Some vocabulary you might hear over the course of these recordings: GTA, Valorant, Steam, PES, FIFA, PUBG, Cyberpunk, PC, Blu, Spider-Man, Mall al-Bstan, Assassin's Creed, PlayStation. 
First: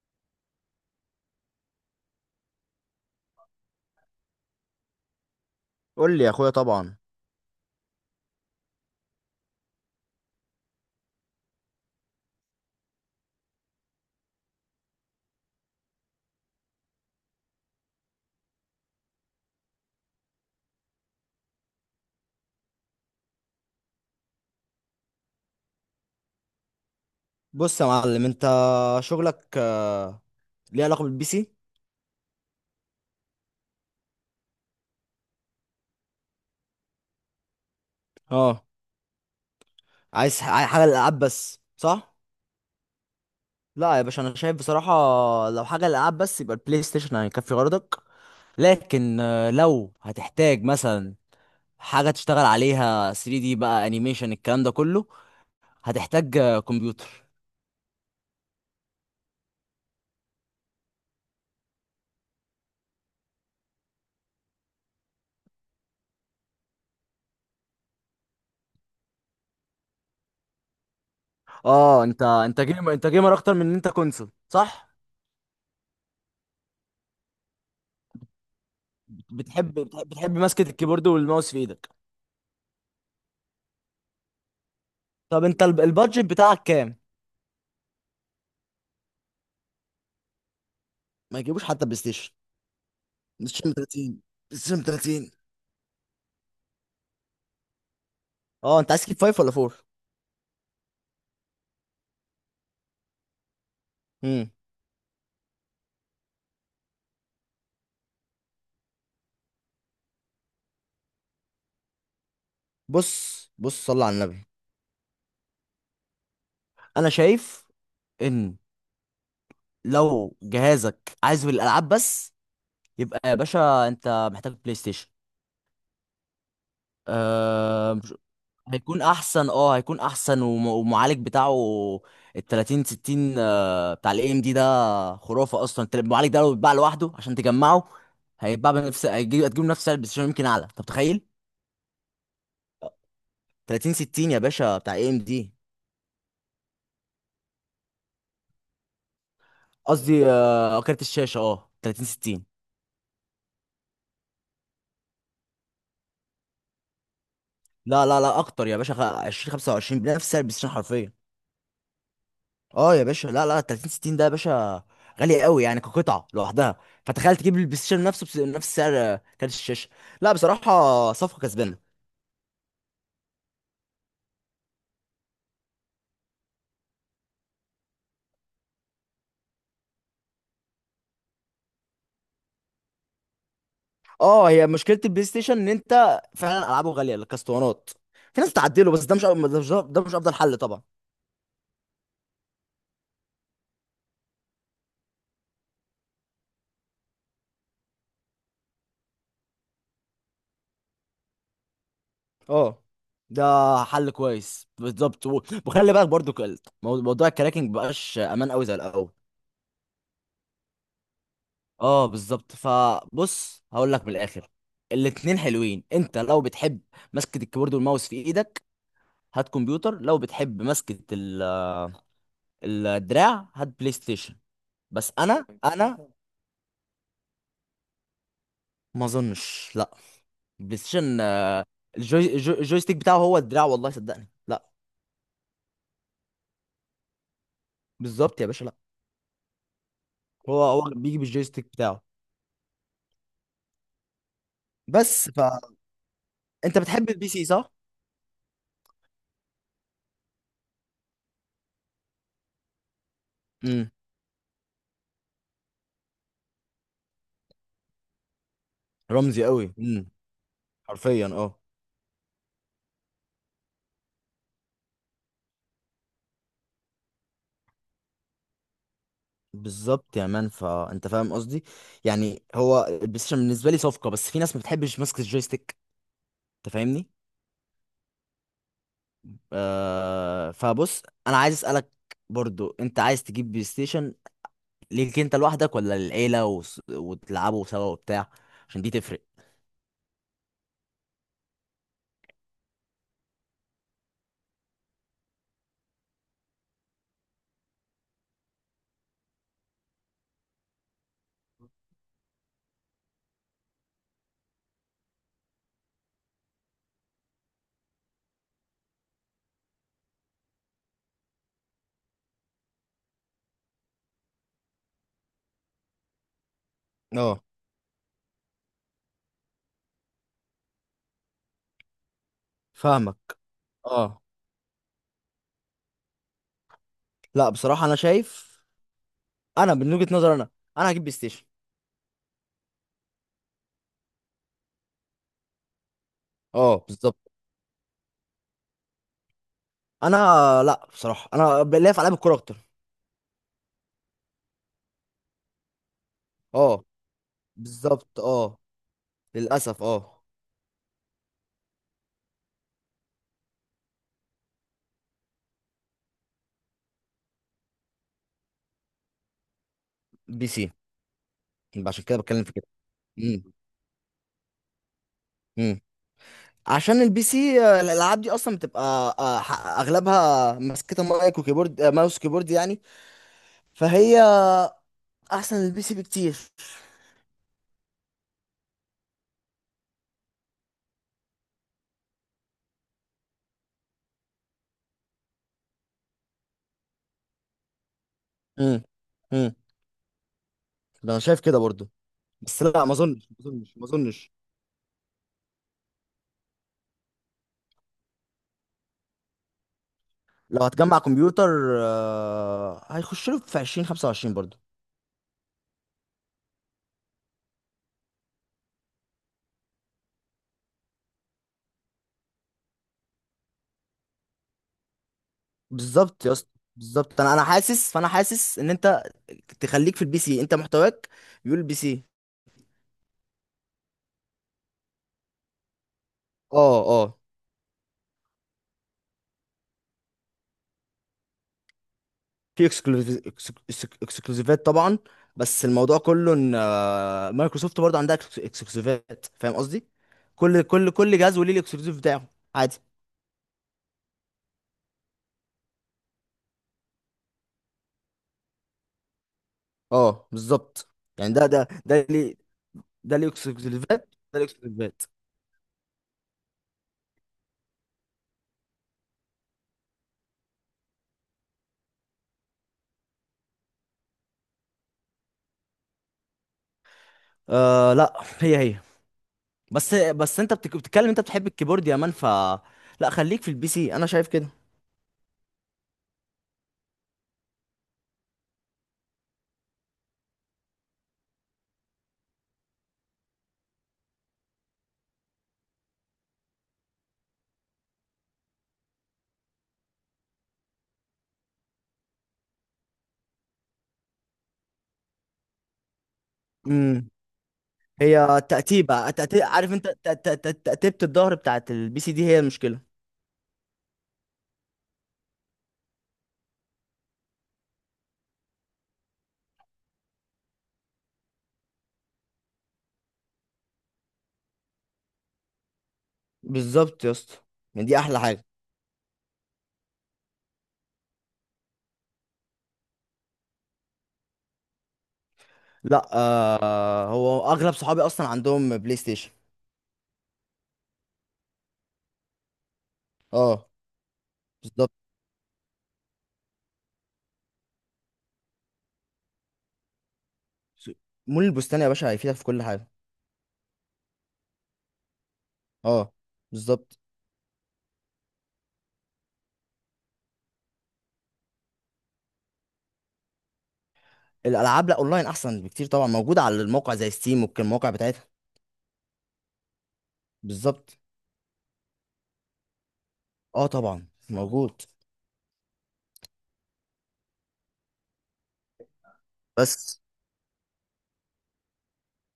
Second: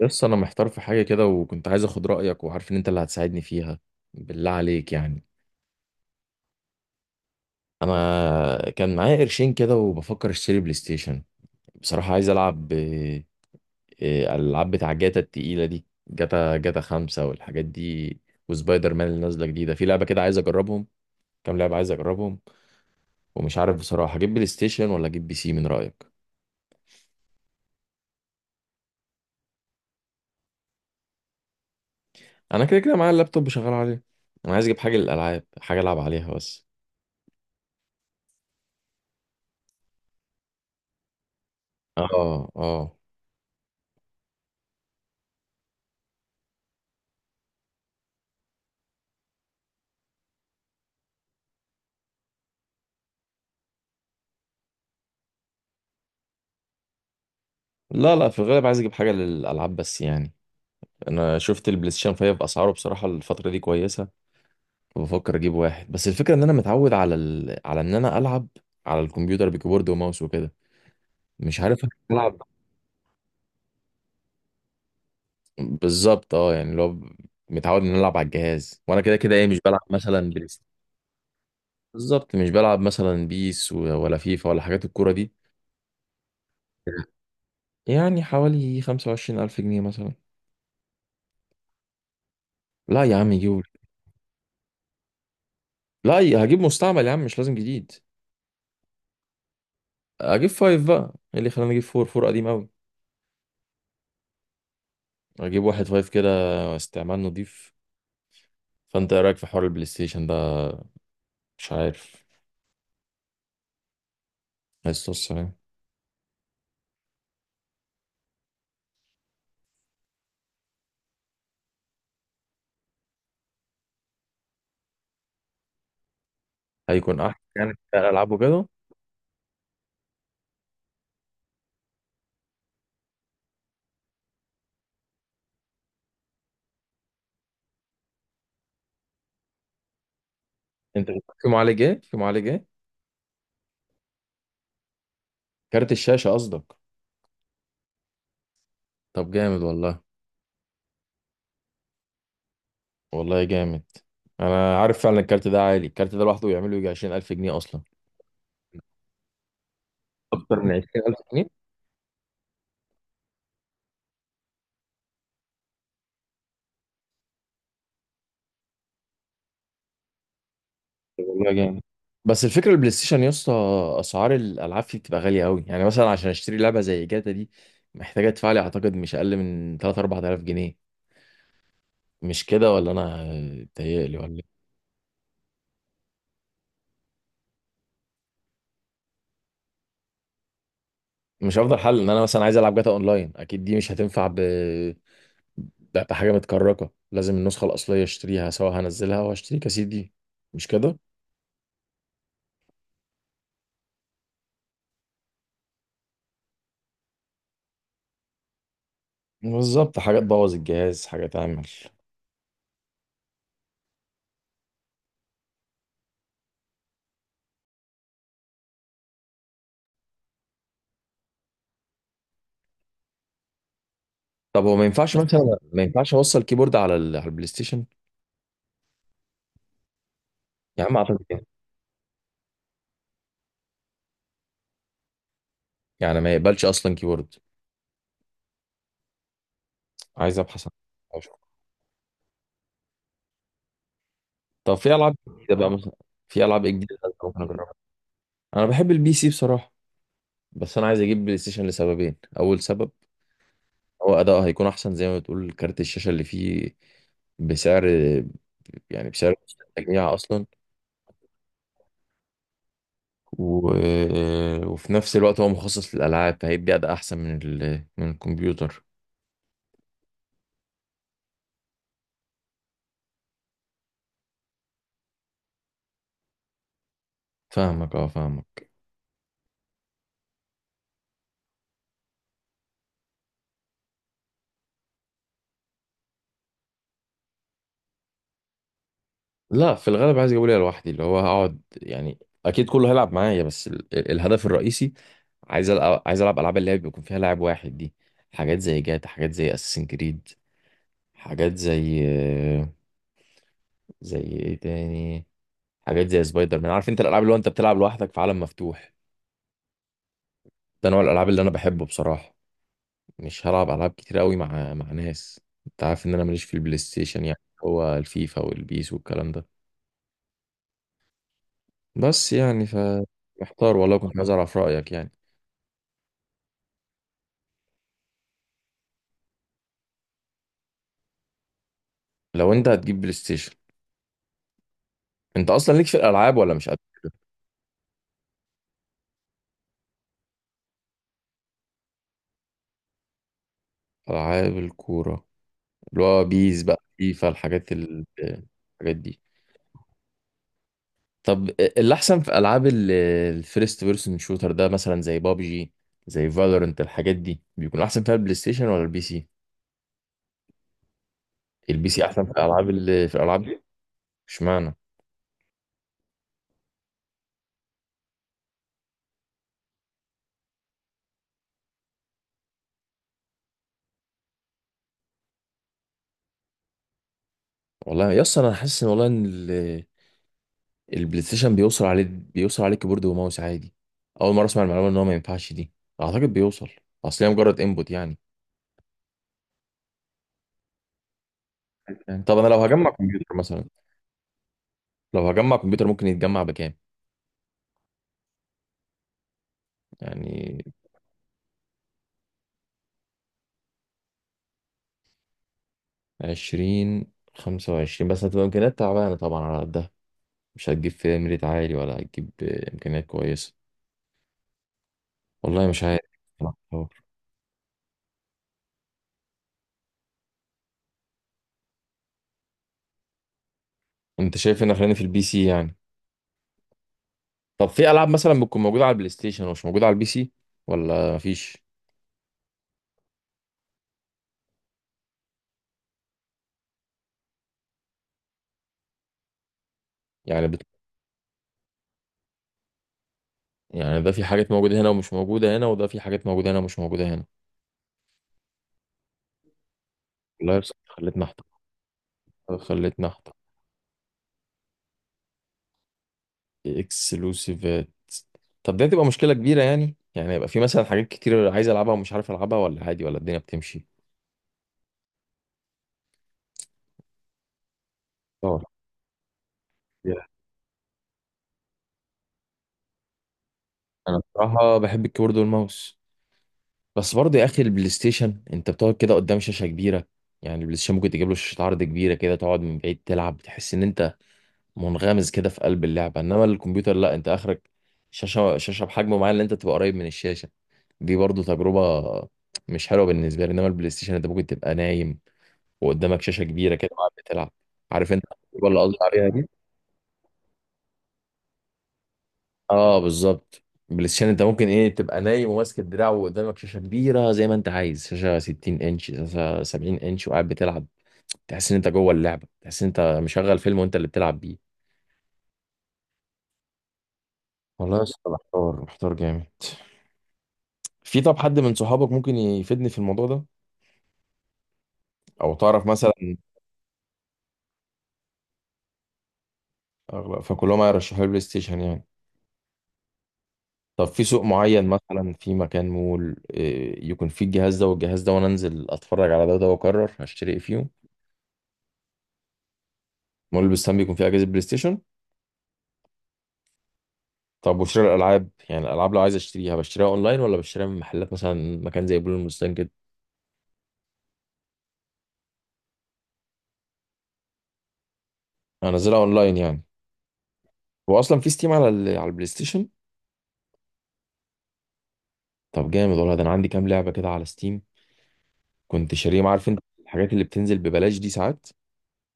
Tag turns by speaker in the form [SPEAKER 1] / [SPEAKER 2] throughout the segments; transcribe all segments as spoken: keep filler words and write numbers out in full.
[SPEAKER 1] بس انا محتار في حاجه كده، وكنت عايز اخد رايك وعارف ان انت اللي هتساعدني فيها، بالله عليك يعني.
[SPEAKER 2] قول لي يا اخويا، طبعا.
[SPEAKER 1] انا كان معايا قرشين كده وبفكر اشتري بلاي ستيشن. بصراحه عايز العب، آه، آه، الالعاب بتاع جاتا التقيله دي، جاتا جاتا خمسة والحاجات دي. وسبايدر مان اللي نازله جديده، في لعبه كده عايز اجربهم، كام لعبه عايز اجربهم. ومش عارف بصراحه اجيب بلاي ستيشن ولا اجيب بي سي، من رايك؟
[SPEAKER 2] بص يا معلم، انت شغلك آه، ليه علاقه بالبي سي؟
[SPEAKER 1] انا كده كده معايا اللابتوب شغال عليه. انا عايز اجيب حاجه للالعاب، حاجه العب عليها بس.
[SPEAKER 2] اه، عايز ح- عايز حاجه للالعاب بس صح؟
[SPEAKER 1] اه، اه.
[SPEAKER 2] لا يا باشا، انا شايف بصراحه، لو حاجه للالعاب بس يبقى البلاي ستيشن هيكفي غرضك. لكن آه، لو هتحتاج مثلا حاجه تشتغل عليها 3 دي بقى، انيميشن، الكلام ده كله، هتحتاج آه، كمبيوتر.
[SPEAKER 1] لا، لا، في الغالب عايز اجيب حاجه للالعاب بس يعني. انا شفت البلاي ستيشن فايف باسعاره، بصراحه الفتره دي كويسه وبفكر اجيب واحد. بس الفكره ان انا متعود على ال... على ان انا العب على الكمبيوتر بكيبورد وماوس وكده. مش عارف
[SPEAKER 2] اه، انت
[SPEAKER 1] العب.
[SPEAKER 2] انت جيمر، انت جيمر اكتر من ان انت كونسول صح؟
[SPEAKER 1] بالظبط اه، يعني لو متعود ان أنا العب على الجهاز، وانا كده كده ايه مش
[SPEAKER 2] بتحب
[SPEAKER 1] بلعب
[SPEAKER 2] بتحب
[SPEAKER 1] مثلا
[SPEAKER 2] بتحب
[SPEAKER 1] بلاي
[SPEAKER 2] ماسكه
[SPEAKER 1] ستيشن.
[SPEAKER 2] الكيبورد والماوس في ايدك.
[SPEAKER 1] بالظبط مش بلعب مثلا بيس و- ولا فيفا ولا حاجات الكوره دي.
[SPEAKER 2] طب انت الب- البادجت بتاعك كام؟
[SPEAKER 1] يعني حوالي خمسة وعشرين الف جنيه مثلا.
[SPEAKER 2] ما يجيبوش حتى بلاي ستيشن.
[SPEAKER 1] لا يا عم
[SPEAKER 2] بلاي
[SPEAKER 1] يجيبوا.
[SPEAKER 2] ستيشن تلاتين. بلاي ستيشن تلاتين.
[SPEAKER 1] لا، هجيب مستعمل يا عم، مش لازم جديد.
[SPEAKER 2] اه، انت عايز كيك فايف ولا فور؟
[SPEAKER 1] اجيب فايف بقى، ايه اللي خلاني اجيب فور فور قديم قوي؟
[SPEAKER 2] امم
[SPEAKER 1] اجيب واحد فايف كده، استعمال نضيف. فانت ايه رايك في حوار البلاي ستيشن ده؟ مش عارف.
[SPEAKER 2] بص بص، صلى على النبي.
[SPEAKER 1] بس بص يعني،
[SPEAKER 2] انا شايف ان لو جهازك عايز الالعاب بس، يبقى يا باشا انت محتاج بلاي ستيشن.
[SPEAKER 1] هيكون احسن يعني
[SPEAKER 2] آه،
[SPEAKER 1] في
[SPEAKER 2] مش-
[SPEAKER 1] العابه كده.
[SPEAKER 2] هيكون احسن، اه هيكون احسن، وم- والمعالج بتاعه ال تلاتين ستين، آه، بتاع الاي ام دي ده، خرافه اصلا. انت المعالج ده لو اتباع لوحده عشان تجمعه، هيتباع بنفس هيجيب هتجيب نفس سعر البلاي ستيشن، يمكن اعلى، انت
[SPEAKER 1] انت
[SPEAKER 2] متخيل؟
[SPEAKER 1] في معالج ايه؟ في معالج ايه؟
[SPEAKER 2] تلاتين ستين يا باشا بتاع اي ام دي.
[SPEAKER 1] كارت الشاشه قصدك؟ طب جامد والله.
[SPEAKER 2] قصدي آه، كارت الشاشه، اه تلاتين ستين.
[SPEAKER 1] والله جامد. انا عارف فعلا الكارت ده عالي. الكارت ده لوحده يعمل له يجي عشرين الف جنيه اصلا.
[SPEAKER 2] لا لا لا، اكتر يا باشا، خ- عشرين خمسه وعشرين بنفس سعر البلاي
[SPEAKER 1] اكتر
[SPEAKER 2] ستيشن
[SPEAKER 1] من
[SPEAKER 2] حرفيا.
[SPEAKER 1] عشرين الف جنيه؟
[SPEAKER 2] اه يا باشا، لا لا، تلاتين ستين ده يا باشا غالي قوي يعني كقطعه لوحدها. فتخيل تجيب البلاي ستيشن نفسه بس- بنفس سعر آه، كارت الشاشه. لا بصراحه صفقه
[SPEAKER 1] والله
[SPEAKER 2] كسبانه.
[SPEAKER 1] جامد. بس الفكره البلاي ستيشن يا اسطى، اسعار الالعاب فيه بتبقى غاليه قوي. يعني مثلا عشان اشتري لعبه زي جاتا دي، محتاجه ادفع لي اعتقد مش اقل من ثلاثة، اربعة الاف جنيه. مش كده ولا انا بتهيألي ولا
[SPEAKER 2] اه،
[SPEAKER 1] إيه؟
[SPEAKER 2] هي مشكله البلاي ستيشن ان انت فعلا العابه غاليه، الكاستوانات. في ناس بتعدله، بس ده مش ده مش ده مش افضل حل طبعا.
[SPEAKER 1] مش افضل حل ان انا مثلا عايز العب جاتا اونلاين، اكيد دي مش هتنفع ب... ب- بحاجه متكركه. لازم النسخه الاصليه اشتريها، سواء هنزلها واشتري كاسيت دي. مش كده؟
[SPEAKER 2] اه، ده حل كويس بالظبط، و- وخلي بالك برضو، ك- موضوع الكراكنج مبقاش امان قوي زي الاول.
[SPEAKER 1] بالظبط، حاجه تبوظ الجهاز، حاجه تعمل.
[SPEAKER 2] اه بالظبط، فبص هقول لك من الاخر. الاتنين حلوين. انت لو بتحب مسكة الكيبورد والماوس في ايدك هات كمبيوتر، لو بتحب مسكة ال- الدراع هات بلاي ستيشن.
[SPEAKER 1] طب هو ما
[SPEAKER 2] بس
[SPEAKER 1] ينفعش
[SPEAKER 2] انا
[SPEAKER 1] مثلا، ما
[SPEAKER 2] انا
[SPEAKER 1] ينفعش اوصل كيبورد على ال... على البلاي ستيشن؟
[SPEAKER 2] ما اظنش لا. البلاي
[SPEAKER 1] يا عم
[SPEAKER 2] ستيشن
[SPEAKER 1] اعتقد
[SPEAKER 2] آه، الجوي الجو- الجويستيك بتاعه هو الدراع، والله صدقني لا.
[SPEAKER 1] يعني ما يقبلش اصلا كيبورد.
[SPEAKER 2] بالظبط يا باشا لا.
[SPEAKER 1] عايز
[SPEAKER 2] هو
[SPEAKER 1] ابحث عن
[SPEAKER 2] هو
[SPEAKER 1] أو
[SPEAKER 2] بيجي
[SPEAKER 1] أشوف.
[SPEAKER 2] بالجويستيك بتاعه.
[SPEAKER 1] طب في العاب
[SPEAKER 2] بس
[SPEAKER 1] جديده
[SPEAKER 2] فانت
[SPEAKER 1] بقى مثلا، في العاب إيه جديده
[SPEAKER 2] بتحب البي
[SPEAKER 1] ممكن
[SPEAKER 2] سي
[SPEAKER 1] اجربها؟
[SPEAKER 2] صح؟
[SPEAKER 1] انا بحب البي سي بصراحه. بس انا عايز اجيب بلاي ستيشن لسببين. اول سبب
[SPEAKER 2] امم
[SPEAKER 1] هو اداؤه هيكون احسن زي ما بتقول، كارت الشاشه اللي فيه بسعر، يعني بسعر
[SPEAKER 2] رمزي قوي. امم
[SPEAKER 1] التجميع اصلا.
[SPEAKER 2] حرفيا اه.
[SPEAKER 1] و... وفي نفس الوقت هو مخصص للالعاب، فهيدي اداء احسن من ال... من الكمبيوتر.
[SPEAKER 2] بالظبط يا مان، فانت فاهم قصدي. يعني هو البلاي ستيشن بالنسبه لي صفقه، بس في ناس ما بتحبش ماسكه الجويستيك، انت فاهمني؟
[SPEAKER 1] فاهمك، اه فاهمك.
[SPEAKER 2] آه فبص، انا عايز اسالك برضو، انت عايز تجيب بلاي ستيشن ليك انت لوحدك ولا للعيله وس... وتلعبوا سوا وبتاع؟ عشان دي تفرق.
[SPEAKER 1] لا، في الغالب عايز اجيبه ليا لوحدي، اللي هو هقعد يعني. اكيد كله هيلعب معايا بس ال... الهدف الرئيسي. عايز ألعب عايز ألعب ألعاب اللي هي بيكون فيها لاعب واحد دي. حاجات زي جاتا، حاجات زي أساسين كريد، حاجات زي زي إيه تاني، حاجات زي سبايدر مان. عارف أنت الألعاب اللي هو أنت بتلعب لوحدك في عالم مفتوح. ده نوع الألعاب اللي أنا بحبه بصراحة. مش هلعب ألعاب كتير قوي مع مع ناس. أنت عارف إن أنا ماليش في البلاي ستيشن يعني،
[SPEAKER 2] اه
[SPEAKER 1] هو الفيفا والبيس والكلام ده بس يعني ف
[SPEAKER 2] فاهمك
[SPEAKER 1] محتار والله، كنت
[SPEAKER 2] اه.
[SPEAKER 1] عايز أعرف رأيك يعني.
[SPEAKER 2] لا بصراحه انا شايف، انا من وجهه نظري انا، انا هجيب بلاي ستيشن.
[SPEAKER 1] لو أنت هتجيب بلاي ستيشن، أنت أصلا ليك في الألعاب ولا مش
[SPEAKER 2] اه
[SPEAKER 1] قد؟
[SPEAKER 2] بالظبط انا. لا بصراحه، انا ليا في العاب الكوره اكتر.
[SPEAKER 1] ألعاب الكورة، اللي هو بيس بقى
[SPEAKER 2] اه
[SPEAKER 1] فيفا، الحاجات ال...
[SPEAKER 2] بالظبط اه.
[SPEAKER 1] الحاجات دي.
[SPEAKER 2] للاسف اه.
[SPEAKER 1] طب اللي احسن في العاب ال- الفيرست بيرسون شوتر ده مثلا، زي بابجي، زي فالورنت، الحاجات دي بيكون احسن فيها البلاي ستيشن ولا البي سي؟
[SPEAKER 2] بي سي.
[SPEAKER 1] البي
[SPEAKER 2] يبقى
[SPEAKER 1] سي
[SPEAKER 2] عشان كده
[SPEAKER 1] احسن في
[SPEAKER 2] بتكلم في كده.
[SPEAKER 1] الالعاب، اللي في الالعاب
[SPEAKER 2] امم
[SPEAKER 1] دي. اشمعنى؟
[SPEAKER 2] امم عشان البي سي آه، الالعاب دي اصلا بتبقى آه، ح- اغلبها ماسكه مايك وكيبورد، آه، ماوس وكيبورد يعني، فهي احسن البي سي بكتير.
[SPEAKER 1] والله يا اسطى، انا حاسس ان والله ان ال- البلاي ستيشن بيوصل عليه بيوصل عليه كيبورد وماوس عادي. اول مره اسمع المعلومه ان هو ما ينفعش دي، اعتقد بيوصل، اصل هي مجرد انبوت يعني.
[SPEAKER 2] امم امم ده انا شايف كده برضو.
[SPEAKER 1] يعني طب انا
[SPEAKER 2] بس
[SPEAKER 1] لو
[SPEAKER 2] لا،
[SPEAKER 1] هجمع
[SPEAKER 2] ما اظنش
[SPEAKER 1] كمبيوتر
[SPEAKER 2] ما
[SPEAKER 1] مثلا
[SPEAKER 2] اظنش ما اظنش.
[SPEAKER 1] لو هجمع كمبيوتر ممكن يتجمع بكام يعني؟
[SPEAKER 2] لو هتجمع كمبيوتر آه، هيخش له في عشرين خمسه وعشرين برضو.
[SPEAKER 1] عشرين، خمسة وعشرين، بس هتبقى إمكانيات تعبانة طبعا على قدها. مش هتجيب فيها ميريت عالي ولا هتجيب آه، إمكانيات كويسة. والله مش عارف
[SPEAKER 2] بالظبط يا اسطى.
[SPEAKER 1] بصراحة.
[SPEAKER 2] بالظبط، انا انا حاسس، فانا حاسس ان انت تخليك في البي سي، انت محتواك يقول البي سي.
[SPEAKER 1] أنت شايف إن خلينا في البي سي يعني؟
[SPEAKER 2] اه اه.
[SPEAKER 1] طب في ألعاب مثلا بتكون موجودة على البلاي ستيشن ومش موجودة على البي سي، ولا مفيش؟
[SPEAKER 2] في اكسكلوزيفات طبعا. بس الموضوع كله ان آه، مايكروسوفت برضه عندها اكسكلوزيفات، فاهم قصدي؟
[SPEAKER 1] يعني بت...
[SPEAKER 2] كل كل كل جهاز وليه الاكسكلوزيف بتاعه، عادي.
[SPEAKER 1] يعني ده في حاجات موجودة هنا ومش موجودة هنا، وده في حاجات موجودة هنا ومش موجودة هنا.
[SPEAKER 2] اه
[SPEAKER 1] والله بس
[SPEAKER 2] بالظبط.
[SPEAKER 1] خلتنا
[SPEAKER 2] يعني
[SPEAKER 1] أحتار
[SPEAKER 2] ده ده ده ليه؟
[SPEAKER 1] خلتنا
[SPEAKER 2] ده ليه
[SPEAKER 1] أحتار
[SPEAKER 2] اكسكلوزيفات؟ ده ليه اكسكلوزيفات؟
[SPEAKER 1] إكسلوسيفات. طب دي هتبقى مشكلة كبيرة، يعني يعني يبقى في مثلا حاجات كتير عايز ألعبها ومش عارف ألعبها، ولا عادي ولا الدنيا بتمشي؟
[SPEAKER 2] آه لا، هي هي. بس
[SPEAKER 1] Yeah.
[SPEAKER 2] بس انت بتك- بتتكلم، انت بتحب الكيبورد يا مان ف... لا، خليك في البي سي، انا
[SPEAKER 1] انا
[SPEAKER 2] شايف كده.
[SPEAKER 1] بصراحه بحب الكيبورد والماوس. بس برضه يا اخي البلاي ستيشن انت بتقعد كده قدام شاشه كبيره. يعني البلاي ستيشن ممكن تجيب له شاشه عرض كبيره كده، تقعد من بعيد تلعب، تحس ان انت منغمس كده في قلب اللعبه. انما الكمبيوتر لا، انت اخرك شاشه شاشه بحجم معين، اللي انت تبقى قريب من الشاشه. دي برضه تجربه مش حلوه بالنسبه لي. انما البلاي ستيشن انت ممكن تبقى نايم وقدامك شاشه كبيره كده
[SPEAKER 2] امم
[SPEAKER 1] وقاعد بتلعب. عارف انت
[SPEAKER 2] هي
[SPEAKER 1] التجربة اللي قصدي
[SPEAKER 2] تأتيبة تأتي...
[SPEAKER 1] عليها؟
[SPEAKER 2] عارف انت، ت- ت- ت- تأتيبة الظهر بتاعت البي سي دي هي المشكلة.
[SPEAKER 1] اه بالظبط. بلاي ستيشن انت ممكن ايه تبقى نايم وماسك الدراع، وقدامك شاشه كبيره زي ما انت عايز، شاشه 60 انش، شاشه 70 انش، وقاعد بتلعب. تحس ان انت جوه اللعبه، تحس ان انت مشغل فيلم وانت اللي بتلعب بيه.
[SPEAKER 2] بالظبط يا اسطى. يعني
[SPEAKER 1] والله
[SPEAKER 2] دي
[SPEAKER 1] يا
[SPEAKER 2] احلى
[SPEAKER 1] اسطى،
[SPEAKER 2] حاجة.
[SPEAKER 1] محتار محتار جامد. في، طب حد من صحابك ممكن يفيدني في الموضوع ده، او تعرف
[SPEAKER 2] لا،
[SPEAKER 1] مثلا؟
[SPEAKER 2] آه هو اغلب صحابي اصلا عندهم بلاي ستيشن.
[SPEAKER 1] أغلب- فكلهم هيرشحوا لي بلاي ستيشن يعني.
[SPEAKER 2] اه
[SPEAKER 1] طب في سوق معين
[SPEAKER 2] بالظبط.
[SPEAKER 1] مثلا، في مكان مول إيه، يكون فيه الجهاز ده والجهاز ده، وانا انزل اتفرج على ده وده واقرر هشتري ايه فيهم؟
[SPEAKER 2] مول البستان يا باشا هيفيدك في كل حاجه.
[SPEAKER 1] مول البستان بيكون فيه اجهزه بلاي ستيشن؟
[SPEAKER 2] اه. بالظبط.
[SPEAKER 1] طب وشراء الالعاب، يعني الالعاب لو عايز اشتريها، بشتريها اونلاين ولا بشتريها من محلات مثلا، مكان زي بلو المستنجد؟
[SPEAKER 2] الالعاب لا، اونلاين احسن بكتير طبعا، موجوده على الموقع زي ستيم والمواقع بتاعتها.
[SPEAKER 1] كده انزلها اونلاين يعني؟
[SPEAKER 2] بالظبط.
[SPEAKER 1] هو اصلا في ستيم على ال... على البلاي ستيشن؟
[SPEAKER 2] اه طبعا موجود.
[SPEAKER 1] طب جامد والله. ده انا عندي كام لعبه كده على ستيم، كنت شاريهم. عارف انت
[SPEAKER 2] بس.
[SPEAKER 1] الحاجات اللي بتنزل ببلاش دي ساعات.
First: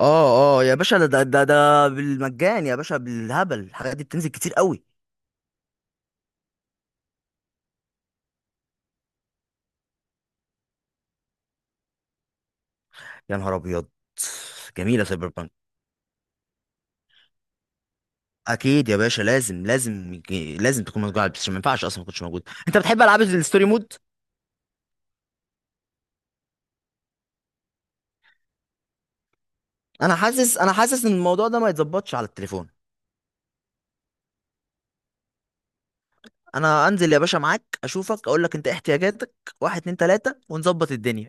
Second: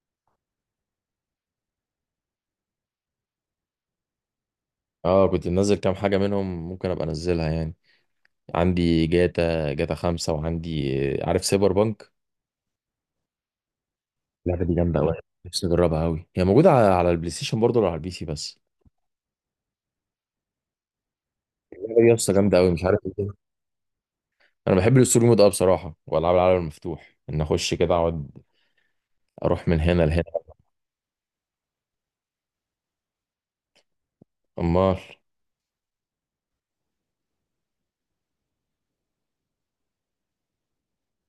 [SPEAKER 2] اه اه يا باشا، ده ده ده ده بالمجان يا باشا، بالهبل، الحاجات دي بتنزل كتير قوي.
[SPEAKER 1] اه، كنت منزل كام حاجه منهم، ممكن ابقى انزلها يعني. عندي جاتا جاتا خمسة وعندي، آه، عارف سايبر بانك؟
[SPEAKER 2] يا نهار ابيض.
[SPEAKER 1] اللعبه دي جامده
[SPEAKER 2] جميله
[SPEAKER 1] قوي.
[SPEAKER 2] سايبر بانك.
[SPEAKER 1] نفسي اجربها قوي. هي موجوده على على البلاي ستيشن برضه ولا على البي سي بس؟
[SPEAKER 2] اكيد يا باشا، لازم لازم، لازم تكون موجود على البلاي ستيشن، ما ينفعش اصلا
[SPEAKER 1] اللعبه
[SPEAKER 2] ما
[SPEAKER 1] دي يا
[SPEAKER 2] كنتش
[SPEAKER 1] اسطى
[SPEAKER 2] موجود.
[SPEAKER 1] جامده قوي،
[SPEAKER 2] انت
[SPEAKER 1] مش عارف.
[SPEAKER 2] بتحب العاب الستوري مود؟
[SPEAKER 1] انا بحب السلومود ده بصراحه، والعاب العالم المفتوح، ان اخش كده اقعد اروح من هنا
[SPEAKER 2] انا
[SPEAKER 1] لهنا.
[SPEAKER 2] حاسس انا حاسس ان الموضوع ده ما يتظبطش على التليفون.
[SPEAKER 1] امال؟
[SPEAKER 2] انا انزل يا باشا معاك، اشوفك، اقول لك انت إيه احتياجاتك. واحد اتنين تلاتة، ونظبط الدنيا.